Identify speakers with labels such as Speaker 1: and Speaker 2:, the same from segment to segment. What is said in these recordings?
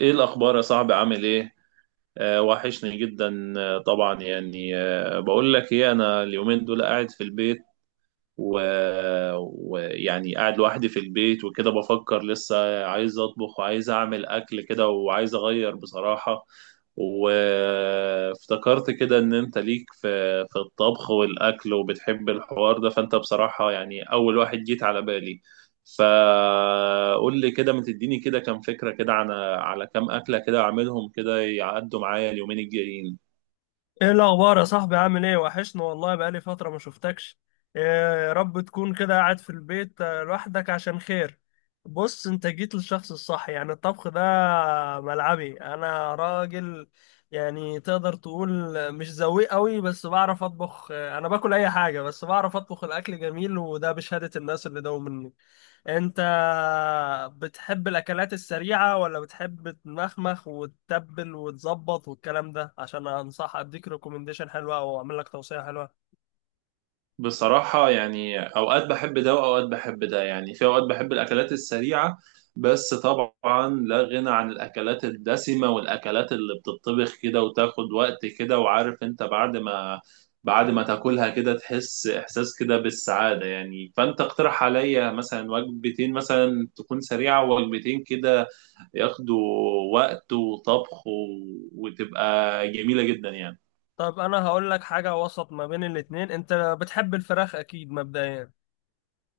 Speaker 1: ايه الاخبار يا صاحبي؟ عامل ايه؟ آه، وحشني جدا. آه طبعا، يعني، بقول لك ايه، انا اليومين دول قاعد في البيت و- ويعني قاعد لوحدي في البيت وكده، بفكر لسه عايز اطبخ وعايز اعمل اكل كده، وعايز اغير بصراحة. وافتكرت كده ان انت ليك في الطبخ والاكل وبتحب الحوار ده، فانت بصراحة يعني اول واحد جيت على بالي. فقول لي كده، ما تديني كده كام فكرة كده على كام أكلة كده، أعملهم كده يعدوا معايا اليومين الجايين.
Speaker 2: ايه الاخبار يا صاحبي؟ عامل ايه؟ وحشنا والله، بقالي فتره ما شفتكش. إيه؟ يا رب تكون كده قاعد في البيت، لوحدك عشان خير. بص، انت جيت للشخص الصح، يعني الطبخ ده ملعبي، انا راجل يعني تقدر تقول. مش ذويق قوي بس بعرف اطبخ، انا باكل اي حاجه بس بعرف اطبخ، الاكل جميل وده بشهاده الناس اللي داوم مني. انت بتحب الاكلات السريعة ولا بتحب تمخمخ وتتبل وتظبط والكلام ده، عشان انصح اديك ريكومنديشن حلوة او اعمل لك توصية حلوة؟
Speaker 1: بصراحة يعني أوقات بحب ده وأوقات بحب ده، يعني في أوقات بحب الأكلات السريعة، بس طبعا لا غنى عن الأكلات الدسمة والأكلات اللي بتطبخ كده وتاخد وقت كده، وعارف أنت بعد ما تاكلها كده تحس إحساس كده بالسعادة يعني. فأنت اقترح عليا مثلا وجبتين مثلا تكون سريعة، ووجبتين كده ياخدوا وقت وطبخ وتبقى جميلة جدا يعني.
Speaker 2: طيب، انا هقول لك حاجة وسط ما بين الاتنين. انت بتحب الفراخ اكيد مبدئيا؟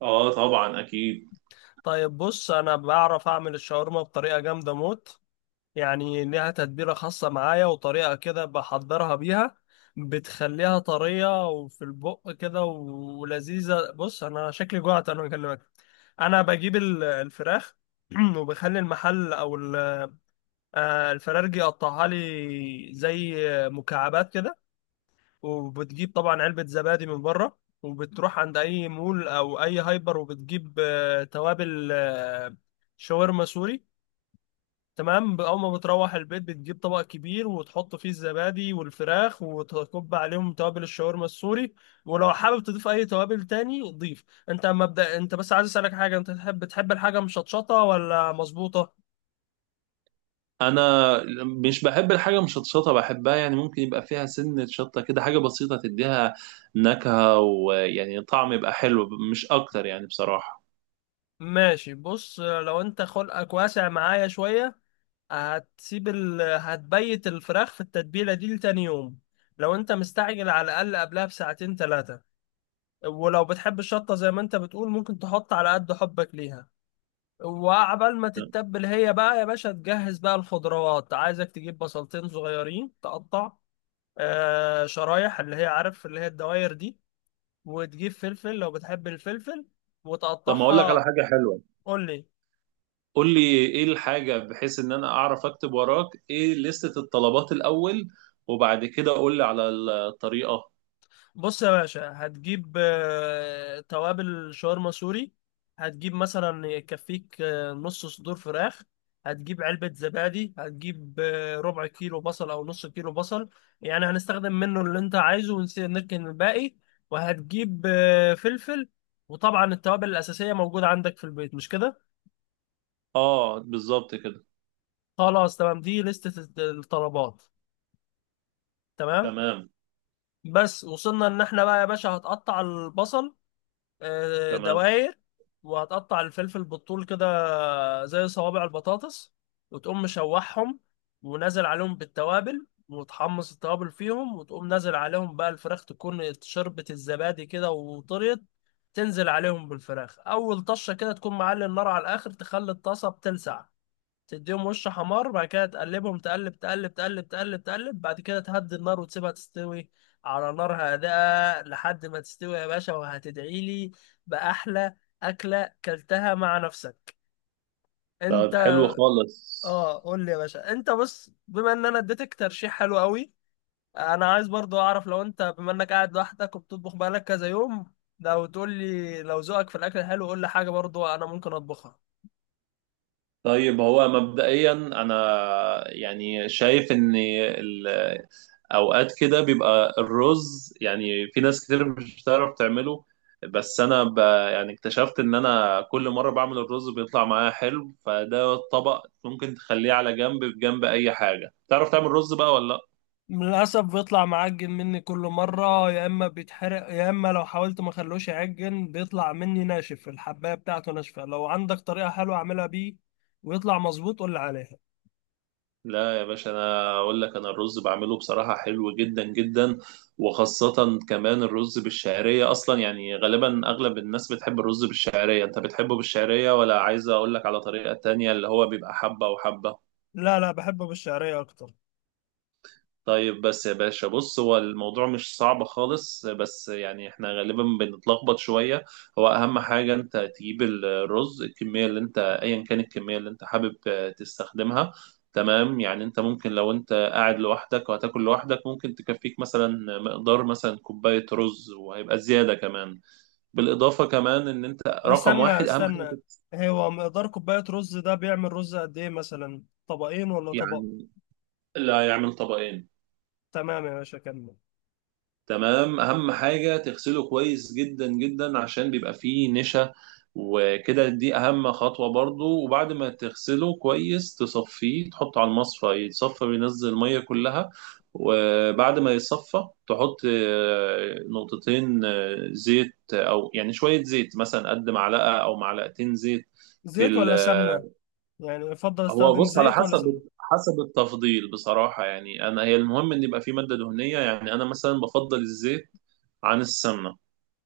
Speaker 1: آه طبعا أكيد.
Speaker 2: طيب، بص، انا بعرف اعمل الشاورما بطريقة جامدة موت، يعني ليها تتبيلة خاصة معايا وطريقة كده بحضرها بيها، بتخليها طرية وفي البق كده ولذيذة. بص، أنا شكلي جوعت أنا بكلمك. أنا بجيب الفراخ. وبخلي المحل أو الفرارجي يقطعها لي زي مكعبات كده. وبتجيب طبعا علبة زبادي من بره، وبتروح عند أي مول أو أي هايبر وبتجيب توابل شاورما سوري. تمام، اول ما بتروح البيت بتجيب طبق كبير وتحط فيه الزبادي والفراخ وتكب عليهم توابل الشاورما السوري، ولو حابب تضيف اي توابل تاني ضيف. انت مبدأ، انت بس عايز اسالك حاجه، انت تحب بتحب الحاجه مشطشطه ولا مظبوطه؟
Speaker 1: انا مش بحب الحاجه مشطشطه، بحبها يعني ممكن يبقى فيها سنه شطه كده، حاجه بسيطه تديها نكهه ويعني طعم يبقى حلو مش اكتر يعني بصراحه.
Speaker 2: ماشي، بص، لو انت خلقك واسع معايا شويه، هتبيت الفراخ في التتبيله دي لتاني يوم، لو انت مستعجل على الاقل قبلها بساعتين ثلاثه. ولو بتحب الشطه زي ما انت بتقول، ممكن تحط على قد حبك ليها. وعبال ما تتبل هي بقى يا باشا تجهز بقى الخضروات. عايزك تجيب بصلتين صغيرين تقطع شرايح، اللي هي عارف اللي هي الدواير دي. وتجيب فلفل لو بتحب الفلفل
Speaker 1: طب، ما اقول لك على
Speaker 2: وتقطعها.
Speaker 1: حاجه حلوه.
Speaker 2: قول لي.
Speaker 1: قول لي ايه الحاجه، بحيث ان انا اعرف اكتب وراك ايه لستة الطلبات الاول، وبعد كده قول لي على الطريقه.
Speaker 2: بص يا باشا، هتجيب توابل شاورما سوري، هتجيب مثلا يكفيك نص صدور فراخ، هتجيب علبة زبادي، هتجيب ربع كيلو بصل أو نص كيلو بصل، يعني هنستخدم منه اللي أنت عايزه ونركن الباقي. وهتجيب فلفل. وطبعا التوابل الأساسية موجودة عندك في البيت، مش كده؟
Speaker 1: اه، بالظبط كده.
Speaker 2: خلاص، تمام، دي لستة الطلبات. تمام.
Speaker 1: تمام،
Speaker 2: بس وصلنا إن احنا بقى يا باشا هتقطع البصل
Speaker 1: تمام.
Speaker 2: دواير، وهتقطع الفلفل بالطول كده زي صوابع البطاطس، وتقوم مشوحهم ونازل عليهم بالتوابل وتحمص التوابل فيهم، وتقوم نازل عليهم بقى الفراخ تكون شربت الزبادي كده وطريت. تنزل عليهم بالفراخ اول طشه كده، تكون معلي النار على الاخر تخلي الطاسه بتلسع، تديهم وش حمار، بعد كده تقلبهم، تقلب تقلب تقلب تقلب تقلب، بعد كده تهدي النار وتسيبها تستوي على نار هادئة لحد ما تستوي يا باشا، وهتدعي لي بأحلى أكلة كلتها مع نفسك.
Speaker 1: طب،
Speaker 2: انت.
Speaker 1: حلو خالص.
Speaker 2: اه، قول لي يا باشا، انت بص، بما ان انا اديتك ترشيح حلو قوي، انا عايز برضو اعرف، لو انت بما انك قاعد لوحدك وبتطبخ بقالك كذا يوم، لو تقول لي لو ذوقك في الاكل حلو، قول لي حاجة برضو انا ممكن اطبخها.
Speaker 1: طيب، هو مبدئيا انا يعني شايف ان اوقات كده بيبقى الرز، يعني في ناس كتير مش بتعرف تعمله، بس انا يعني اكتشفت ان انا كل مره بعمل الرز بيطلع معايا حلو، فده الطبق ممكن تخليه على جنب بجنب اي حاجه. تعرف تعمل رز بقى ولا لا؟
Speaker 2: للأسف بيطلع معجن مني كل مرة، يا إما بيتحرق يا إما لو حاولت ما خلوش يعجن بيطلع مني ناشف، الحباية بتاعته ناشفة. لو عندك طريقة حلوة أعملها بيه ويطلع مظبوط قول لي عليها.
Speaker 1: لا يا باشا، انا اقول لك، انا الرز بعمله بصراحه حلو جدا جدا، وخاصه كمان الرز بالشعريه. اصلا يعني غالبا اغلب الناس بتحب الرز بالشعريه. انت بتحبه بالشعريه ولا عايز اقول لك على طريقه تانية، اللي هو بيبقى حبه وحبه؟
Speaker 2: لا لا، بحبه بالشعرية أكتر.
Speaker 1: طيب، بس يا باشا بص، هو الموضوع مش صعب خالص، بس يعني احنا غالبا بنتلخبط شوية. هو أهم حاجة أنت تجيب الرز، الكمية اللي أنت، أيا كان الكمية اللي أنت حابب تستخدمها. تمام. يعني أنت ممكن لو أنت قاعد لوحدك وهتاكل لوحدك، ممكن تكفيك مثلا مقدار مثلا كوباية رز، وهيبقى زيادة كمان. بالإضافة كمان، إن أنت رقم
Speaker 2: استنى
Speaker 1: واحد أهم حاجة.
Speaker 2: استنى، هو مقدار كوباية رز ده بيعمل رز قد إيه؟ مثلا طبقين ولا طبق؟
Speaker 1: يعني اللي هيعمل طبقين.
Speaker 2: تمام يا باشا، كمل.
Speaker 1: تمام. اهم حاجه تغسله كويس جدا جدا، عشان بيبقى فيه نشا، وكده دي اهم خطوه برضو. وبعد ما تغسله كويس، تصفيه، تحطه على المصفى يتصفى، بينزل الميه كلها. وبعد ما يتصفى، تحط نقطتين زيت، او يعني شويه زيت مثلا، قد معلقه او معلقتين زيت. في
Speaker 2: زيت
Speaker 1: ال-
Speaker 2: ولا سمنة؟
Speaker 1: آه،
Speaker 2: يعني يفضل
Speaker 1: هو
Speaker 2: استخدم
Speaker 1: بص، على
Speaker 2: زيت ولا سمنة؟
Speaker 1: حسب التفضيل بصراحة. يعني أنا، هي المهم إن يبقى في مادة دهنية، يعني أنا مثلا بفضل الزيت عن السمنة.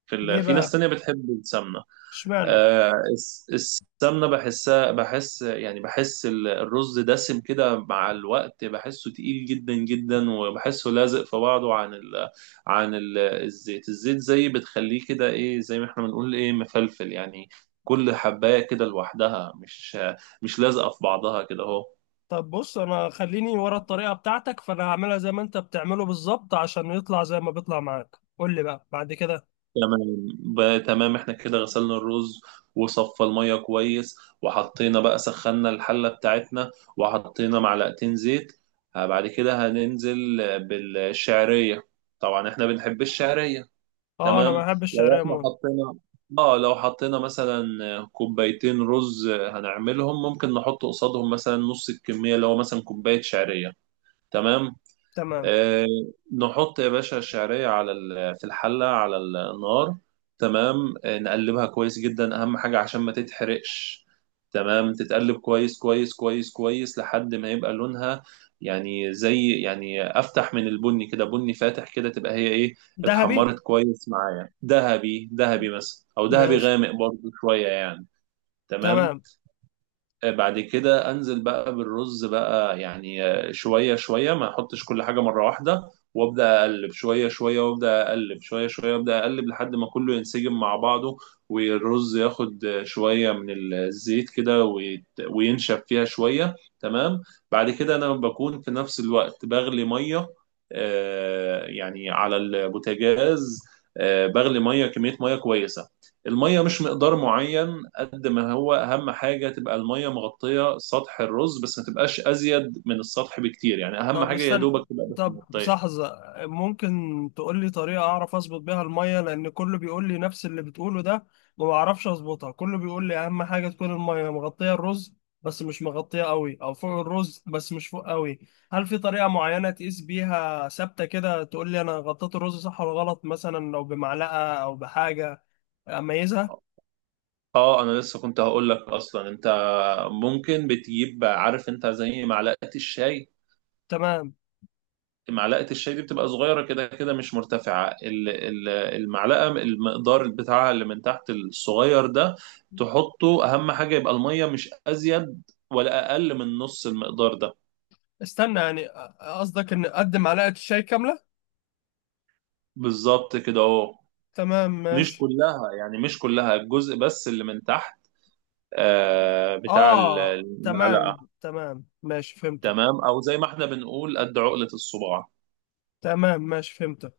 Speaker 2: ليه
Speaker 1: في ناس
Speaker 2: بقى؟
Speaker 1: تانية بتحب السمنة.
Speaker 2: اشمعنى؟
Speaker 1: آه، السمنة بحسها، بحس يعني، بحس الرز دسم كده مع الوقت، بحسه تقيل جدا جدا، وبحسه لازق في بعضه، عن الزيت. الزيت زي بتخليه كده إيه، زي ما إحنا بنقول إيه، مفلفل يعني، كل حباية كده لوحدها، مش لازقة في بعضها كده أهو.
Speaker 2: طب بص، انا خليني ورا الطريقه بتاعتك، فانا هعملها زي ما انت بتعمله بالظبط عشان يطلع زي ما بيطلع معاك، قول لي بقى بعد كده.
Speaker 1: تمام. بقى تمام، احنا كده غسلنا الرز وصفى المية كويس، وحطينا، بقى سخنا الحلة بتاعتنا، وحطينا معلقتين زيت. بعد كده هننزل بالشعرية، طبعا احنا بنحب الشعرية.
Speaker 2: اه، انا
Speaker 1: تمام.
Speaker 2: ما بحبش
Speaker 1: لو
Speaker 2: الشعريه
Speaker 1: احنا
Speaker 2: موت.
Speaker 1: حطينا، اه لو حطينا مثلا كوبايتين رز هنعملهم، ممكن نحط قصادهم مثلا نص الكمية، اللي هو مثلا كوباية شعرية. تمام.
Speaker 2: تمام.
Speaker 1: آه، نحط يا باشا الشعرية على في الحلة على النار. تمام، نقلبها كويس جدا، أهم حاجة عشان ما تتحرقش. تمام، تتقلب كويس كويس كويس كويس لحد ما يبقى لونها، يعني زي، يعني أفتح من البني كده، بني فاتح كده، تبقى هي إيه،
Speaker 2: ذهبي،
Speaker 1: اتحمرت كويس معايا. ذهبي ذهبي مثلا، أو ذهبي
Speaker 2: ماشي.
Speaker 1: غامق برضو شوية يعني. تمام.
Speaker 2: تمام.
Speaker 1: بعد كده انزل بقى بالرز بقى، يعني شويه شويه، ما احطش كل حاجه مره واحده، وابدا اقلب شويه شويه، وابدا اقلب شويه شويه، وابدا اقلب لحد ما كله ينسجم مع بعضه، والرز ياخد شويه من الزيت كده وينشف فيها شويه. تمام. بعد كده انا بكون في نفس الوقت بغلي ميه، يعني على البوتاجاز، بغلي ميه، كميه ميه كويسه. المية مش مقدار معين قد ما هو، أهم حاجة تبقى المية مغطية سطح الرز، بس ما تبقاش أزيد من السطح بكتير، يعني أهم
Speaker 2: طب
Speaker 1: حاجة يا
Speaker 2: استنى.
Speaker 1: دوبك تبقى بس
Speaker 2: طب،
Speaker 1: مغطية.
Speaker 2: لحظة. ممكن تقول لي طريقة أعرف أظبط بيها المية، لأن كله بيقول لي نفس اللي بتقوله ده، وما بعرفش أظبطها. كله بيقول لي أهم حاجة تكون المية مغطية الرز، بس مش مغطية قوي، أو فوق الرز بس مش فوق قوي. هل في طريقة معينة تقيس بيها ثابتة كده، تقول لي أنا غطيت الرز صح ولا غلط، مثلا لو بمعلقة أو بحاجة أميزها؟
Speaker 1: اه، انا لسه كنت هقول لك اصلا، انت ممكن بتجيب، عارف انت، زي معلقه الشاي.
Speaker 2: تمام.
Speaker 1: معلقه الشاي دي بتبقى صغيره كده كده، مش مرتفعه، المعلقه المقدار بتاعها اللي من تحت الصغير ده، تحطه، اهم حاجه يبقى الميه مش ازيد ولا اقل من نص المقدار ده.
Speaker 2: استنى، يعني قصدك إن أقدم معلقة الشاي كاملة؟
Speaker 1: بالظبط كده اهو.
Speaker 2: تمام،
Speaker 1: مش
Speaker 2: ماشي.
Speaker 1: كلها يعني، مش كلها، الجزء بس اللي من تحت، آه، بتاع
Speaker 2: اه، تمام
Speaker 1: المعلقة.
Speaker 2: تمام، ماشي، فهمتك.
Speaker 1: تمام، او زي ما احنا بنقول قد عقلة الصباع.
Speaker 2: تمام، ماشي، فهمتك.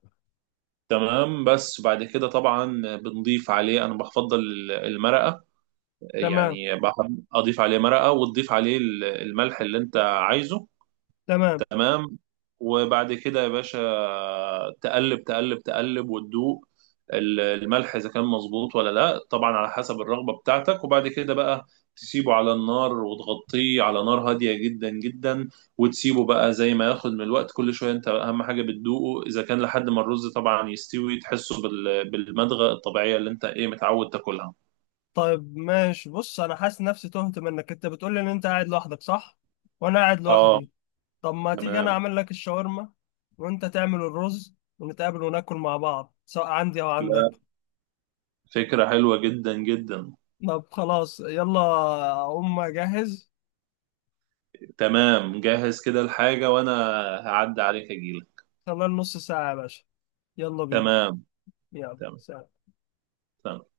Speaker 1: تمام. بس بعد كده طبعا بنضيف عليه، انا بفضل المرقة،
Speaker 2: تمام.
Speaker 1: يعني بحب اضيف عليه مرقة، وتضيف عليه الملح اللي انت عايزه.
Speaker 2: تمام.
Speaker 1: تمام. وبعد كده يا باشا تقلب تقلب تقلب وتدوق الملح، اذا كان مظبوط ولا لا، طبعا على حسب الرغبه بتاعتك. وبعد كده بقى تسيبه على النار وتغطيه على نار هاديه جدا جدا، وتسيبه بقى زي ما ياخد من الوقت. كل شويه انت اهم حاجه بتدوقه، اذا كان، لحد ما الرز طبعا يستوي، تحسه بالمضغه الطبيعيه اللي انت ايه متعود تاكلها.
Speaker 2: طيب، ماشي. بص، انا حاسس نفسي تهت منك، انت بتقول لي ان انت قاعد لوحدك، صح؟ وانا قاعد
Speaker 1: اه،
Speaker 2: لوحدي. طب ما تيجي انا
Speaker 1: تمام.
Speaker 2: اعمل لك الشاورما وانت تعمل الرز، ونتقابل وناكل مع بعض سواء عندي او
Speaker 1: لا،
Speaker 2: عندك.
Speaker 1: فكره حلوه جدا جدا.
Speaker 2: طب خلاص، يلا، اقوم اجهز.
Speaker 1: تمام، جهز كده الحاجة وأنا هعدي عليك أجيلك.
Speaker 2: خلال نص ساعة يا باشا. يلا بينا.
Speaker 1: تمام.
Speaker 2: يلا،
Speaker 1: تمام.
Speaker 2: سلام.
Speaker 1: تمام.